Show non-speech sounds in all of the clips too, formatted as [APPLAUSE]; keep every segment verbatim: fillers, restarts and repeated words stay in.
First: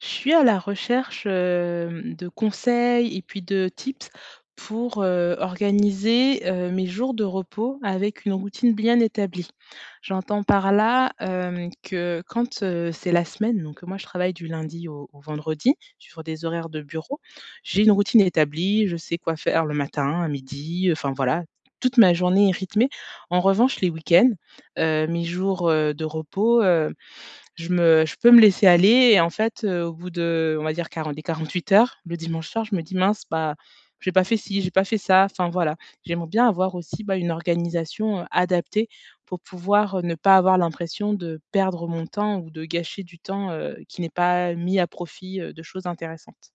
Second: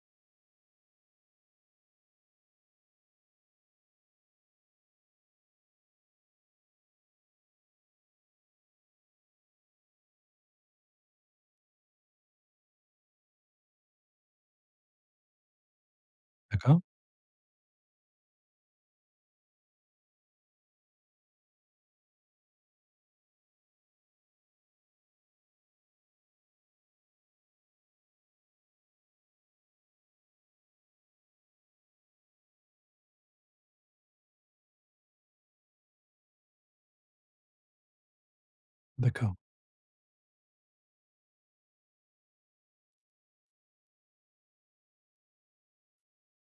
Je suis à la recherche, hem, de conseils et puis de tips pour, heu, organiser, heu, mes jours de repos avec une routine bien établie. J'entends par là, hem, que quand, heu, c'est la semaine, donc moi, je travaille du lundi au au vendredi sur des horaires D'accord. de bureau. J'ai une routine établie, je sais quoi faire le matin, à midi, heu, enfin voilà. Toute ma journée est rythmée. En revanche, les week-ends, heu, mes jours, heu, de repos, heu, je me je peux me laisser aller et en fait, heu, au bout de on va dire quarante quarante-huit heures, le dimanche soir, je me dis: «Mince, bah, j'ai pas fait ci, j'ai pas fait ça» enfin voilà. J'aimerais bien avoir aussi, bah, une organisation, heu, adaptée D'accord. pour pouvoir, heu, ne pas avoir l'impression de perdre mon temps ou de gâcher du temps, heu, qui n'est pas mis à profit, heu, de choses intéressantes.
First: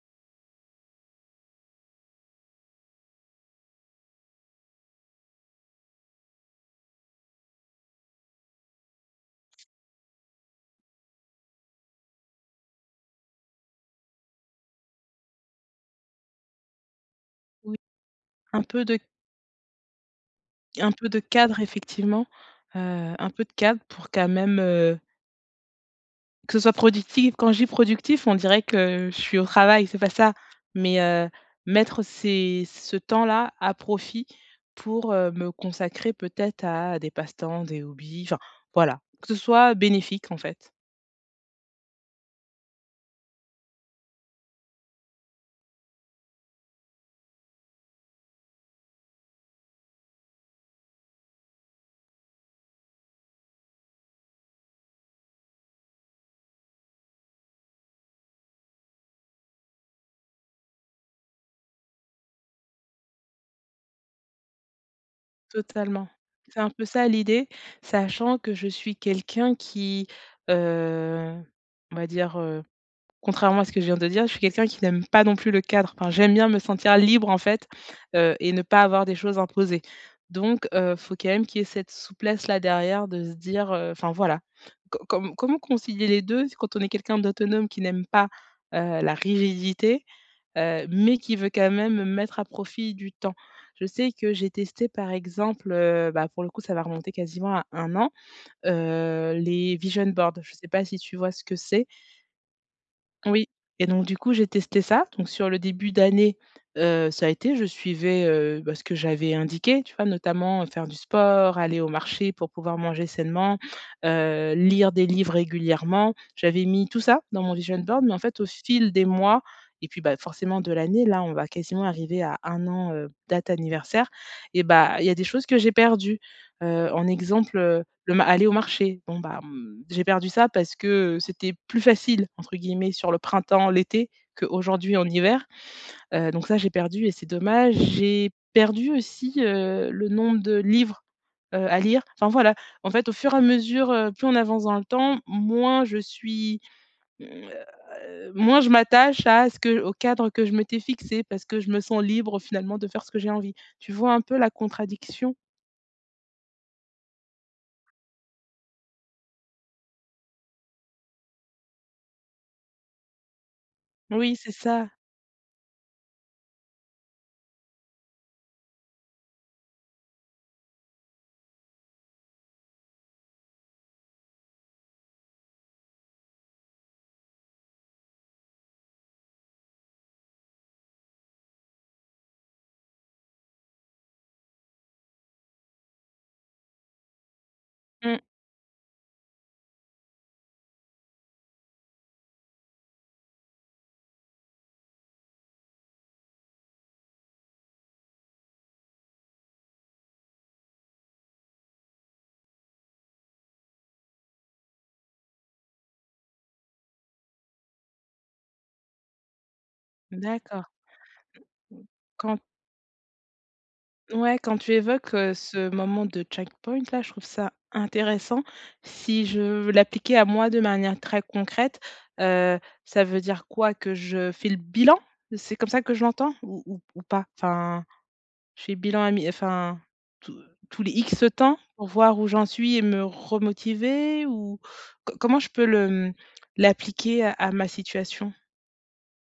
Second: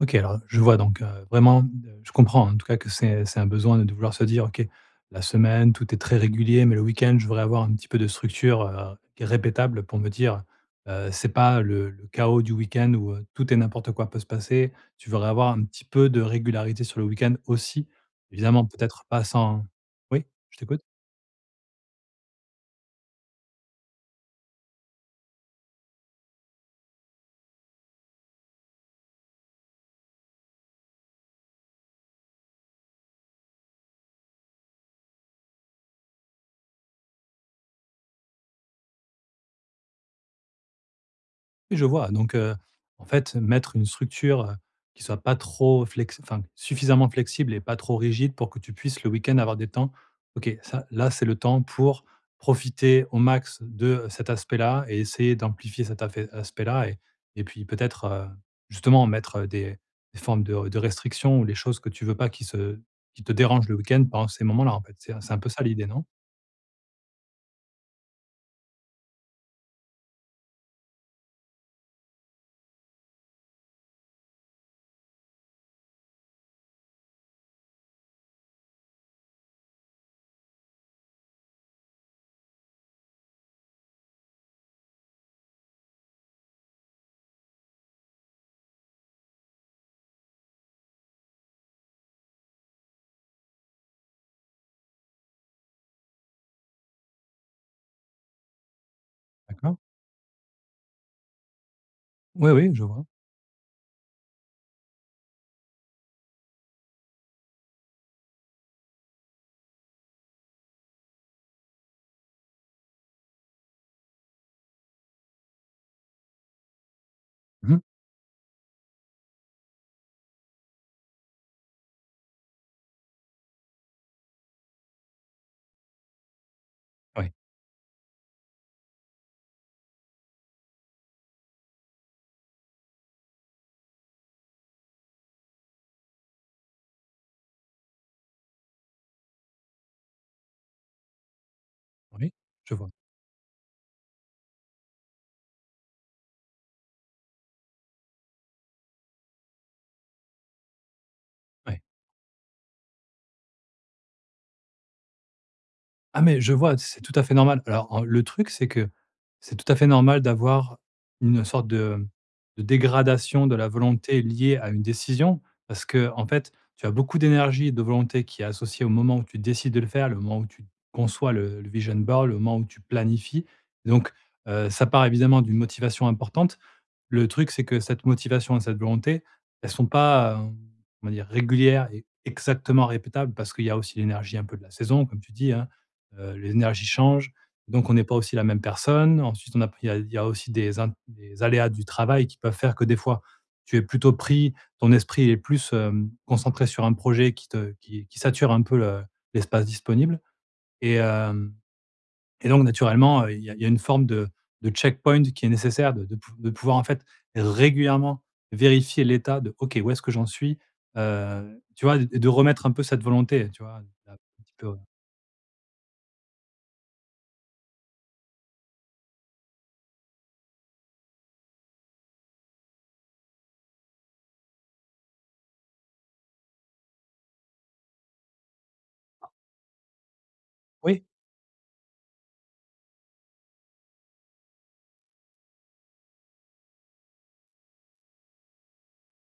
OK, alors, je vois donc, heu, vraiment, ne je comprends en tout cas que c'est, heu, c'est un besoin de de vouloir se dire: «OK, la semaine tout est très régulier, mais le week-end, je voudrais avoir un petit peu de structure, heu, gu répétable, pour me dire "Heu, c'est pas, heu, le le chaos du week-end où, heu, tout et n'importe quoi peut se passer"». Tu voudrais avoir un petit peu de régularité sur le week-end Oui aussi, un évidemment, peu de peut-être pas sans oui, je t'écoute. un peu de cadre effectivement, heu, un peu de cadre pour quand même, heu Que ce soit productif, quand je dis: «productif», on dirait que je suis au travail, c'est pas ça, mais heu, mettre ces ce temps-là à profit pour, heu, me consacrer, peut-être, à des passe-temps, des hobbies, enfin, voilà. Que ce soit bénéfique, en fait. Je vois donc, heu, en fait, mettre une structure, qui soit pas trop flex enfin suffisamment flexible et pas trop rigide, pour que tu puisses, le week-end, avoir des temps. OK, ça, là, c'est le temps pour profiter au max de cet aspect-là et essayer d'amplifier cet afé aspect-là et et puis, peut-être, heu, justement, mettre des formes de de restrictions ou des choses que tu veux pas qui se qui te dérangent le week-end pendant ces moments-là, en fait, c'est c'est un peu ça, l'idée, non? Totalement. C'est un peu ça, l'idée, sachant que je suis quelqu'un qui, heu, on va dire, heu, contrairement à ce que je viens de dire, je suis quelqu'un qui n'aime pas non plus le cadre. Enfin, j'aime bien me sentir libre, en fait, heu, et ne pas avoir des choses imposées, donc, heu, faut quand même qu'il y ait cette souplesse, là, derrière, de se dire, heu: «Enfin voilà, co comme comment concilier les deux quand on est quelqu'un d'autonome qui n'aime pas, heu, la rigidité, heu, mais qui veut, quand même, mettre à profit du temps?» Je sais que j'ai testé, par exemple, heu, bah, pour le coup, ça va remonter quasiment à un an, heu, les D'accord. vision boards. Je sais pas si tu vois ce que c'est? Oui, oui, je vois. Oui, et donc du coup, j'ai testé ça, donc sur le début d'année, heu, ça a été. Je suivais, heu, bah, ce que j'avais indiqué, tu vois? Notamment faire du sport, aller au marché pour pouvoir manger sainement, heu, lire des livres régulièrement. J'avais mis tout ça dans mon vision Mmh. boards, mais en fait, au fil des mois et puis, bah, forcément de l'année, là, on va quasiment arriver à un an, heu, date anniversaire, et bah, il y a des choses que j'ai perdues. Heu, en Ouais. exemple, heu, le ma aller au marché. Bon, bah, mmh, j'ai perdu ça parce que, heu, c'était plus facile, entre guillemets, sur le printemps, l'été qu'aujourd'hui, en hiver. Heu, donc ça, j'ai perdu et c'est dommage. J'ai perdu aussi, heu, le nombre de livres, heu, à lire. Enfin, Oui, voilà. je En vois. fait, au fur et à mesure, heu, plus on avance dans le temps, moins je suis, mmh, heu heu, moins je m'attache à ce que au cadre que je m'étais fixé parce que je me Ouais. sens libre, finalement, de faire ce que j'ai envie. Tu vois un peu la contradiction? Ah mais je vois, c'est tout à fait normal. Alors, en le truc c'est que, c'est tout à fait normal d'avoir une sorte de, mmh, de dégradation de la volonté Oui, c'est liée à une ça. décision parce que, en fait, tu as beaucoup d'énergie et de volonté qui est associée au moment où tu décides de le faire, le moment où tu conçois le le vision board, le moment où tu planifies. Donc, heu, ça part évidemment d'une motivation importante. Le truc, c'est que cette motivation et cette volonté, elles sont pas ,hem, on va dire, régulière et exactement répétable parce qu'il y a aussi l'énergie un peu de la saison comme tu dis, hein, heu, l'énergie change donc on n'est pas Mmh. aussi la même personne ensuite on apprit il y a aussi des un des int des aléas du travail qui peuvent faire que des fois tu es plutôt pris, ton esprit est plus, hem, concentré sur un projet qui te qui qui sature un peu le l'espace disponible et hem, et donc, naturellement, il y a il y a une forme de de checkpoint qui est nécessaire de de pou de pouvoir en fait régulièrement vérifier l'état de: «OK où est-ce que j'en suis» D'accord. heu, tu vois? et de Quand remettre un peu cette volonté, heu, tu vois? Ah ouais, petit quand peu tu heu évoques, heu, ce moment de checkpoint là, je trouve ça intéressant. Si je veux l'appliquer à moi de manière très concrète, heu, ça veut dire quoi que je fais le bilan? C'est comme ça que je l'entends ou ou ou pas? Enfin, je fais le bilan a mi enfin, tous tous les Oui. X temps pour voir où j'en suis et me remotiver ou co comment je peux le mmh, l'appliquer à à ma situation?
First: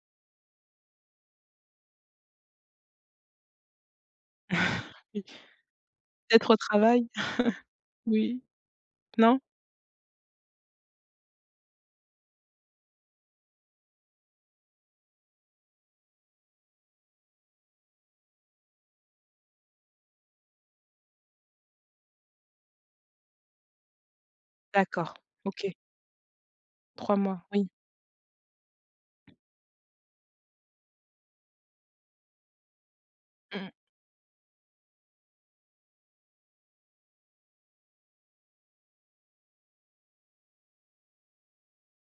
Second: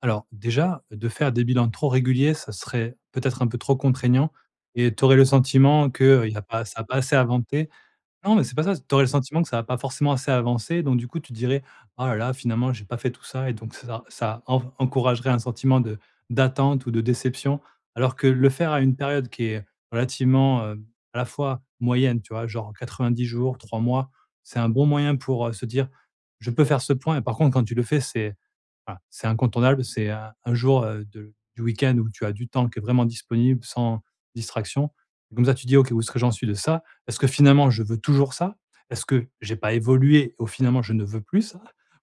Alors, déjà, de faire des bilans trop réguliers ça serait, peut-être un peu trop contraignant et tu [CHUCKLES] aurais Oui. le sentiment qu'il y a Peut-être au pas ça a pas travail? assez avanté. [CHUCKLES] Non Oui, mais c'est pas ça c tu aurais le non? sentiment que ça a pas forcément assez avancé donc du coup, tu dirais: «Oh là là, finalement j'ai pas fait tout ça» et donc c ça ça en v encouragerait un sentiment de d'attente ou de déception. Alors que, le faire à une période qui est, relativement, hem, à la fois, moyenne. Tu vois? Genre quatre vingt dix jours, trois mois, c'est un bon D'accord, moyen pour, heu, se OK. dire: «Je peux faire ce trois point» et par mois, contre quand oui. tu le fais c'est ah, c'est incontournable c'est, heu, un jour, heu, de du week-end où tu as du temps qui est vraiment Mmh disponible mh. sans distraction et comme ça tu dis: «OK, où est-ce que j'en suis de ça? Est-ce que finalement je veux toujours ça? Est-ce que, j'ai pas évolué, au finalement je ne veux plus ça?»,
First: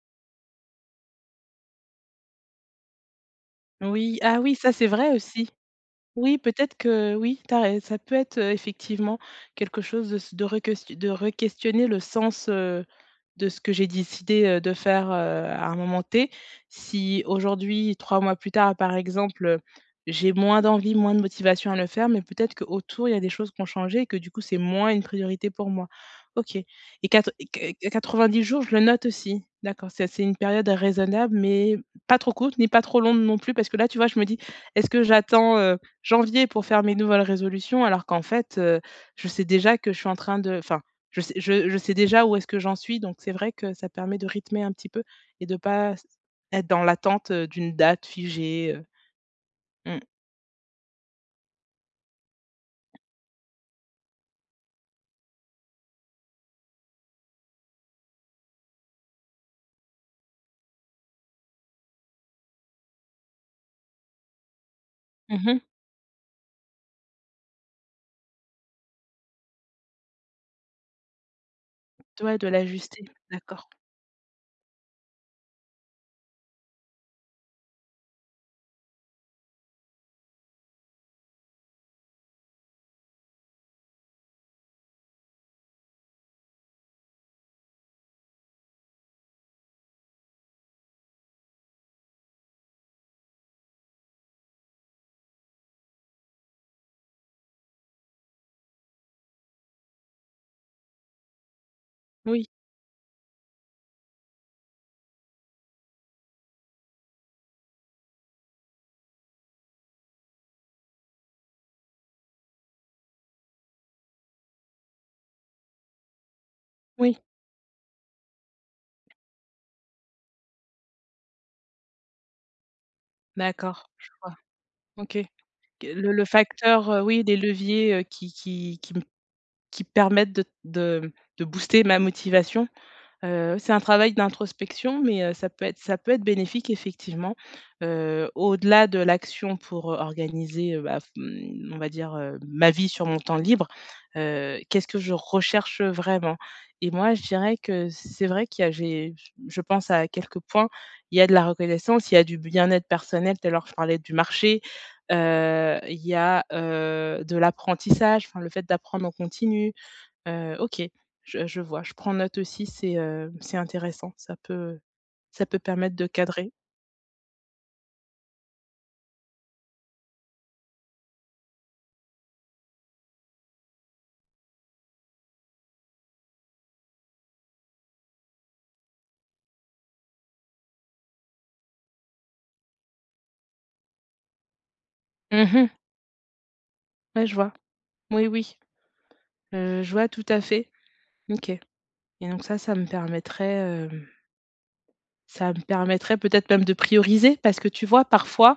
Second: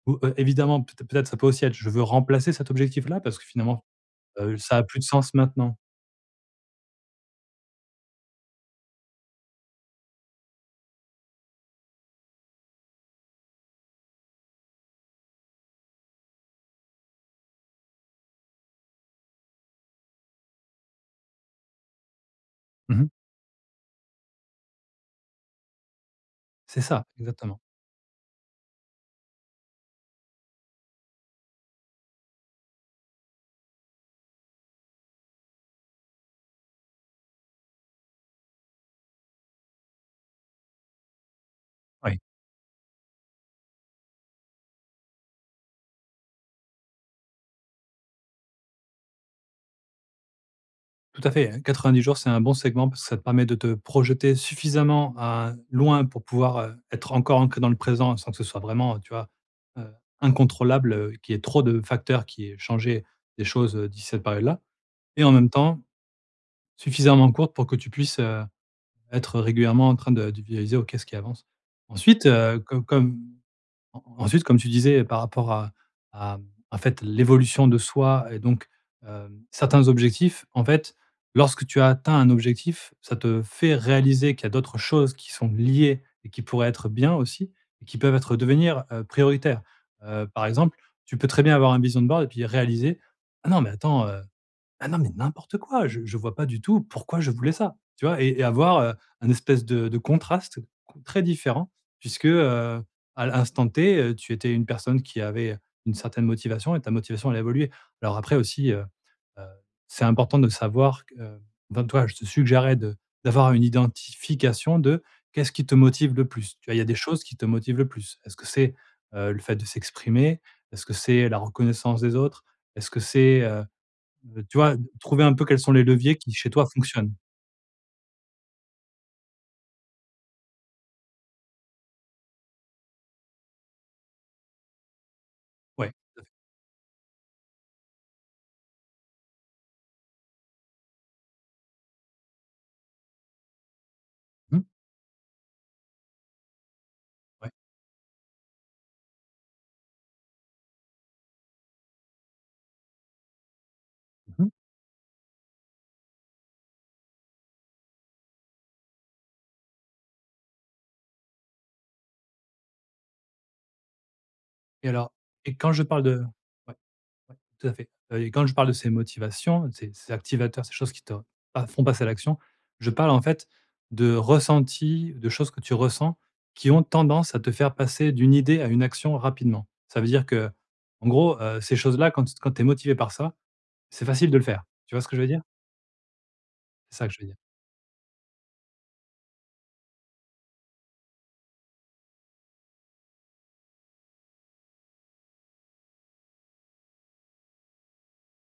ou, heu, évidemment peut êt peut-être ça peut aussi être: «Je veux remplacer cet objectif-là parce que finalement, Oui, ah oui heu, ça ça a c'est plus de vrai sens aussi. maintenant» Oui peut-être que oui, tu as rai ça peut être, heu, effectivement, quelque chose de s de reques de requestionner le sens, heu, de ce que j'ai décidé, heu, de faire, heu, à un moment T. Si, aujourd'hui, trois mois plus tard par exemple, heu, j'ai moins d'envie, moins de motivation à le faire mais peut-être Mmh qu'autour mh. il y a des choses qui ont changé et que du coup c'est moins une priorité pour moi. OK C'est ça, et quatre et exactement. q quatre-vingt-dix jours je le note aussi. D'accord ça c'est une période raisonnable mais, pas trop courte mais pas trop longue non plus parce que là tu vois je me dis: «Est-ce que j'attends heu, janvier pour faire mes nouvelles résolutions alors qu'en fait, heu, je sais déjà que je suis en train de enfin, je sais je je sais Oui. déjà où est-ce que j'en suis donc c'est vrai que ça permet de rythmer un petit peu et de pas s être dans l'attente, heu, d'une date figée, heu. Mmh. Tout à fait, hein, quatre vingt dix jours, c'est un bon segment parce que ça permet de te projeter suffisamment, hein, loin pour pouvoir, heu, être encore inclu dans le présent sans que ce soit vraiment, heu, tu vois, heu, incontrôlable, heu, qu'il y ait trop de facteurs qui aient changé les choses, heu, d'ici cette période-là et en Mmh même mh. temps, suffisamment courte pour que tu puisses, heu, être régulièrement en train de de visualiser ou qu'est-ce qui avance. T Ensuite, ouais de heu, com l'ajuster, comme d'accord. en ensuite comme tu disais par rapport à à mmh, en fait l'évolution de soi et donc, hem, certains objectifs en fait, lorsque tu as atteint un objectif, ça te fait réaliser qu'il y a d'autres choses qui sont liées et qui pourraient être bien aussi et qui peuvent être devenir, heu, prioritaires. Heu, par exemple, tu peux très bien avoir un vision board et puis réaliser: «Ah non mais attends, heu. Ah non, mais n'importe quoi! Je je vois pas du tout pourquoi je voulais ça!» tu vois? Et et avoir, heu, un espèce de de contraste, heu, con très différent puisque, Oui. heu, à l'instant T tu étais une personne qui avait, heu, une certaine motivation et ta motivation allait évoluer. Alors après aussi, heu, heu, c'est important de savoir que, heu, ben, toi, je te suggérerais de d'avoir une identification de qu'est-ce qui te motive le plus? Tu vois, il y a des Oui. choses qui te motivent le plus. Est-ce que c'est, heu, le fait de s'exprimer? Est-ce que c'est la reconnaissance des autres? Est-ce que c'est, heu, D'accord, je vois. heu, tu vois, OK. trouver un peu quels sont les Que le leviers le qui chez toi facteur, heu, fonctionnent? oui des leviers, heu, qui qui qui m qui permettent de t de de booster ma motivation, heu, oui c'est un travail d'introspection, mais, heu, ça peut être Ouais ça peut tout être à fait. bénéfique effectivement, heu, au-delà de l'action pour, heu, organiser, heu, bah, f mmh, on va dire, heu, ma vie sur mon temps libre. Heu, Mmh. qu'est-ce que je recherche vraiment? Et moi, je Ouais. dirais que c'est vrai qu'il y a j'ai je pense à quelques points, il y a de la reconnaissance, il y a du bien-être personnel, tout à l'heure je parlais du Mmh mh. marché. Heu, il y a, heu, de l'apprentissage, enfin le fait d'apprendre en continu. Heu, OK, je je vois, je prends note aussi, c'est, heu, c'est intéressant. Ça peut Et alors ça et peut quand je permettre parle de de cadrer. ouais, ouais, tout à fait. Heu et quand je parle de ces motivations, de ces ces activateurs, ces choses qui te pas font passer à l'action, je parle en fait de ressenti, de choses que tu ressens, qui ont tendance à te faire passer d'une idée à une action rapidement. Ça veut dire qu'en gros, heu, ces choses-là quand t quand tu es motivé par ça, c'est facile de le faire. Tu vois ce que je veux dire? Mmh mh. C'est ça que je veux Ouais, je dire. vois. Oui, oui. Heu, je vois tout à fait, OK et donc ça, ça me permettrait, hem ça me permettrait peut-être même de prioriser parce que, tu vois parfois,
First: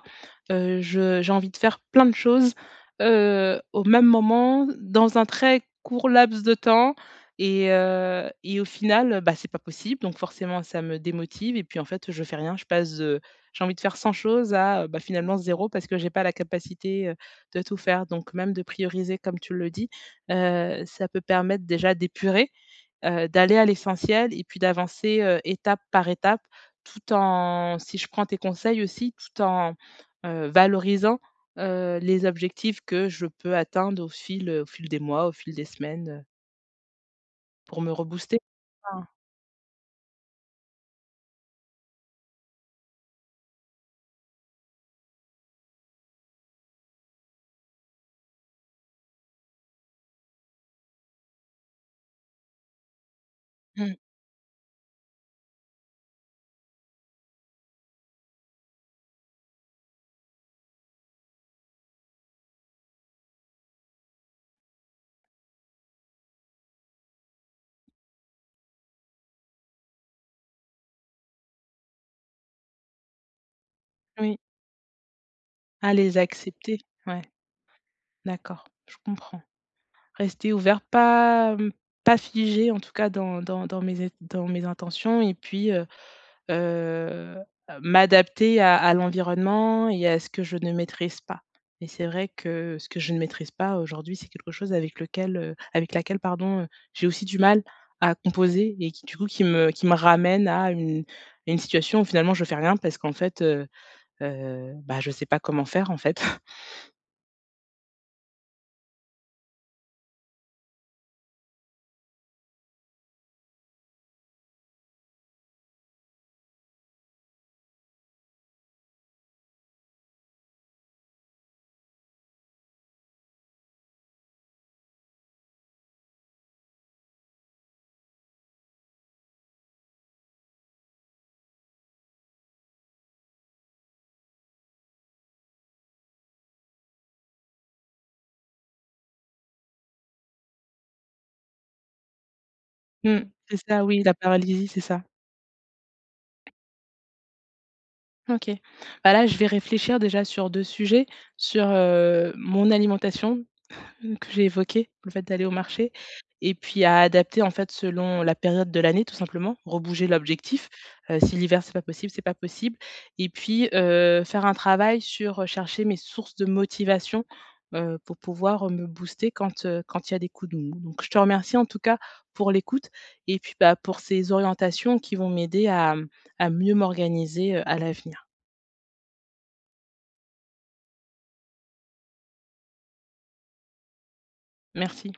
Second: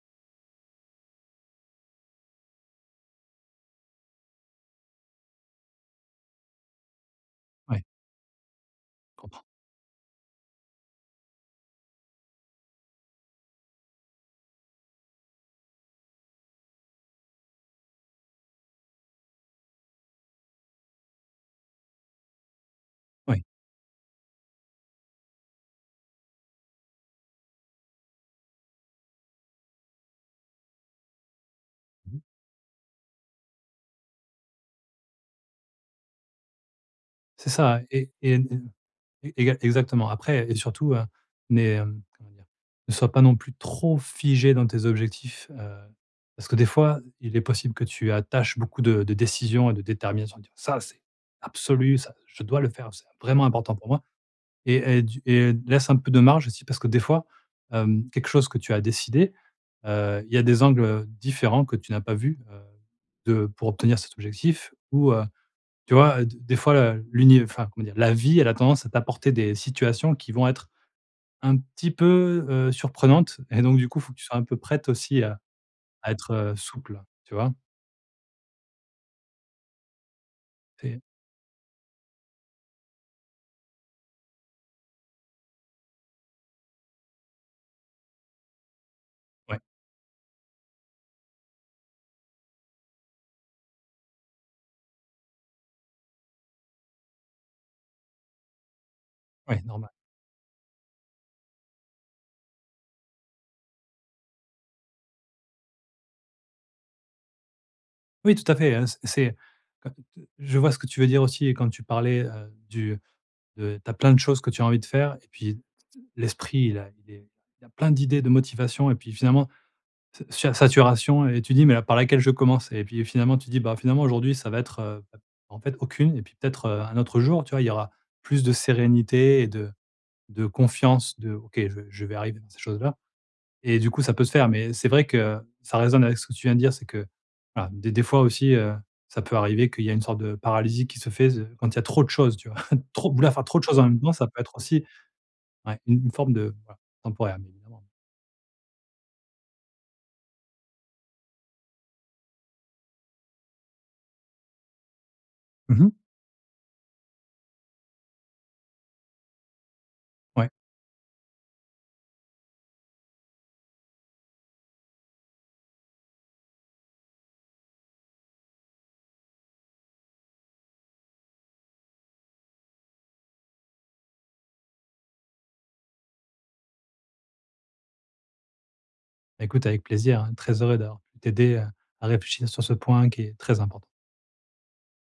heu, je j'ai envie de faire plein de choses, heu, au même moment, dans un très court laps de temps et Ouais. heu et au final, bah, [UNINTELLIGIBLE] c'est pas possible. Donc forcément, ça me démotive et puis en fait, je fais rien. Je passe de j'ai envie de faire cent choses à, bah, finalement zéro parce que j'ai pas la capacité, heu, de tout faire. Donc même, de prioriser comme tu le dis, heu, ça peut permettre déjà d'épurer. Heu, Oui. d'aller à l'essentiel et puis d'avancer, heu, étape par étape tout en si je prends tes conseils aussi, tout en, heu, valorisant, heu, Mmh. les objectifs que je peux atteindre au fil, heu, au fil des mois, au fil des semaines, heu C'est ça, pour me ouais, et rebooster. une Mmh. une exa exactement après et surtout, heu, mais, hem, comment dire? Ne sois pas non plus trop figée dans tes objectifs, heu, parce que des fois, il est possible que tu attaches beaucoup de de décisions et de détermination en te disant: «Ça c'est absolu, ça je dois le faire, c'est vraiment important pour Mmh. moi» et et du et laisse un peu de marge aussi parce que des fois, hem, quelque chose que tu as décidé, heu, il y a des angles, heu, différents que tu n'as pas vu. Heu, de pour obtenir cet objectif ou, heu, tu vois, heu, d des fois l'univ enfin, comment dire? La vie elle a tendance à t'apporter des situations qui vont être un petit peu, heu, surprenantes et donc, du coup, il faut que tu Oui. sois un peu prête aussi à À à les être accepter, souple, ouais. tu vois? D'accord, je comprends. Rester ouvert, Tu es pas, mmh, pas figée en tout cas dans dans dans mes é dans mes intentions et puis, heu heu, m'adapter à à Ouais. l'environnement et à ce que je ne maîtrise pas et c'est vrai que, ce que je ne maîtrise pas aujourd'hui, c'est quelque chose avec lequel heu, avec laquelle, pardon, heu, j'ai aussi du mal à composer et qui, du coup, qui Oui, me qui normal. me ramène à une à une situation où finalement, je fais rien parce qu'en fait, heu heu, bah, je sais pas comment faire en fait. [CHUCKLES] Oui, tout à fait, hein, c c'est, heu, d je vois ce que tu veux dire aussi et quand tu parlais, heu, du heu, tu as plein de choses que tu as envie de faire et puis t d l'esprit il a il est il y a plein d'idées de motivation et puis finalement ça sui saturation et tu dis: «Mais a par laquelle je commence?» et puis, heu, finalement tu dis: «Bah, finalement, aujourd'hui ça va être, heu, bah en fait aucune et puis peut-être, heu, un autre jour». Tu vois? Il y aura plus de sérénité et de de confiance de: «OK je je vais arriver dans ces choses-là et du coup ça peut se faire». Mais c'est vrai que ça résonne avec ce que tu viens de dire, c'est que voilà, des des fois aussi, heu, ça peut arriver qu'il y a une sorte de paralysie qui se fait ze quand il y a trop de choses, tu vois? [CHUCKLES] Trop Mmh. vouloir faire C'est trop de choses en ça même oui, temps, la ça peut être paralysie, c'est aussi, ça. ouais, une une forme de voilà, temporaire, bien évidemment. OK. Bah, là, je vais réfléchir déjà sur deux sujets, sur, heu, mon alimentation, [CHUCKLES] que j'ai évoquée, le fait d'aller au Mmh mh. marché et puis à adapter en fait, selon la période de l'année tout simplement, rebouger Ouais. l'objectif. Heu, si l'hiver, c'est pas possible, c'est pas possible. Et puis, heu, faire un travail sur, heu, chercher mes sources de motivation, heu, pour pouvoir me booster quand, heu, quand il y a des coups de mou. Donc, je te remercie en tout cas pour l'écoute et puis, bah, pour ces orientations qui vont m'aider à, mmh, à mieux m'organiser, heu, à l'avenir. Bah, écoute avec plaisir, hein, très heureux d'avoir pu t'aider, heu, à réfléchir sur ce point qui est très important. Merci.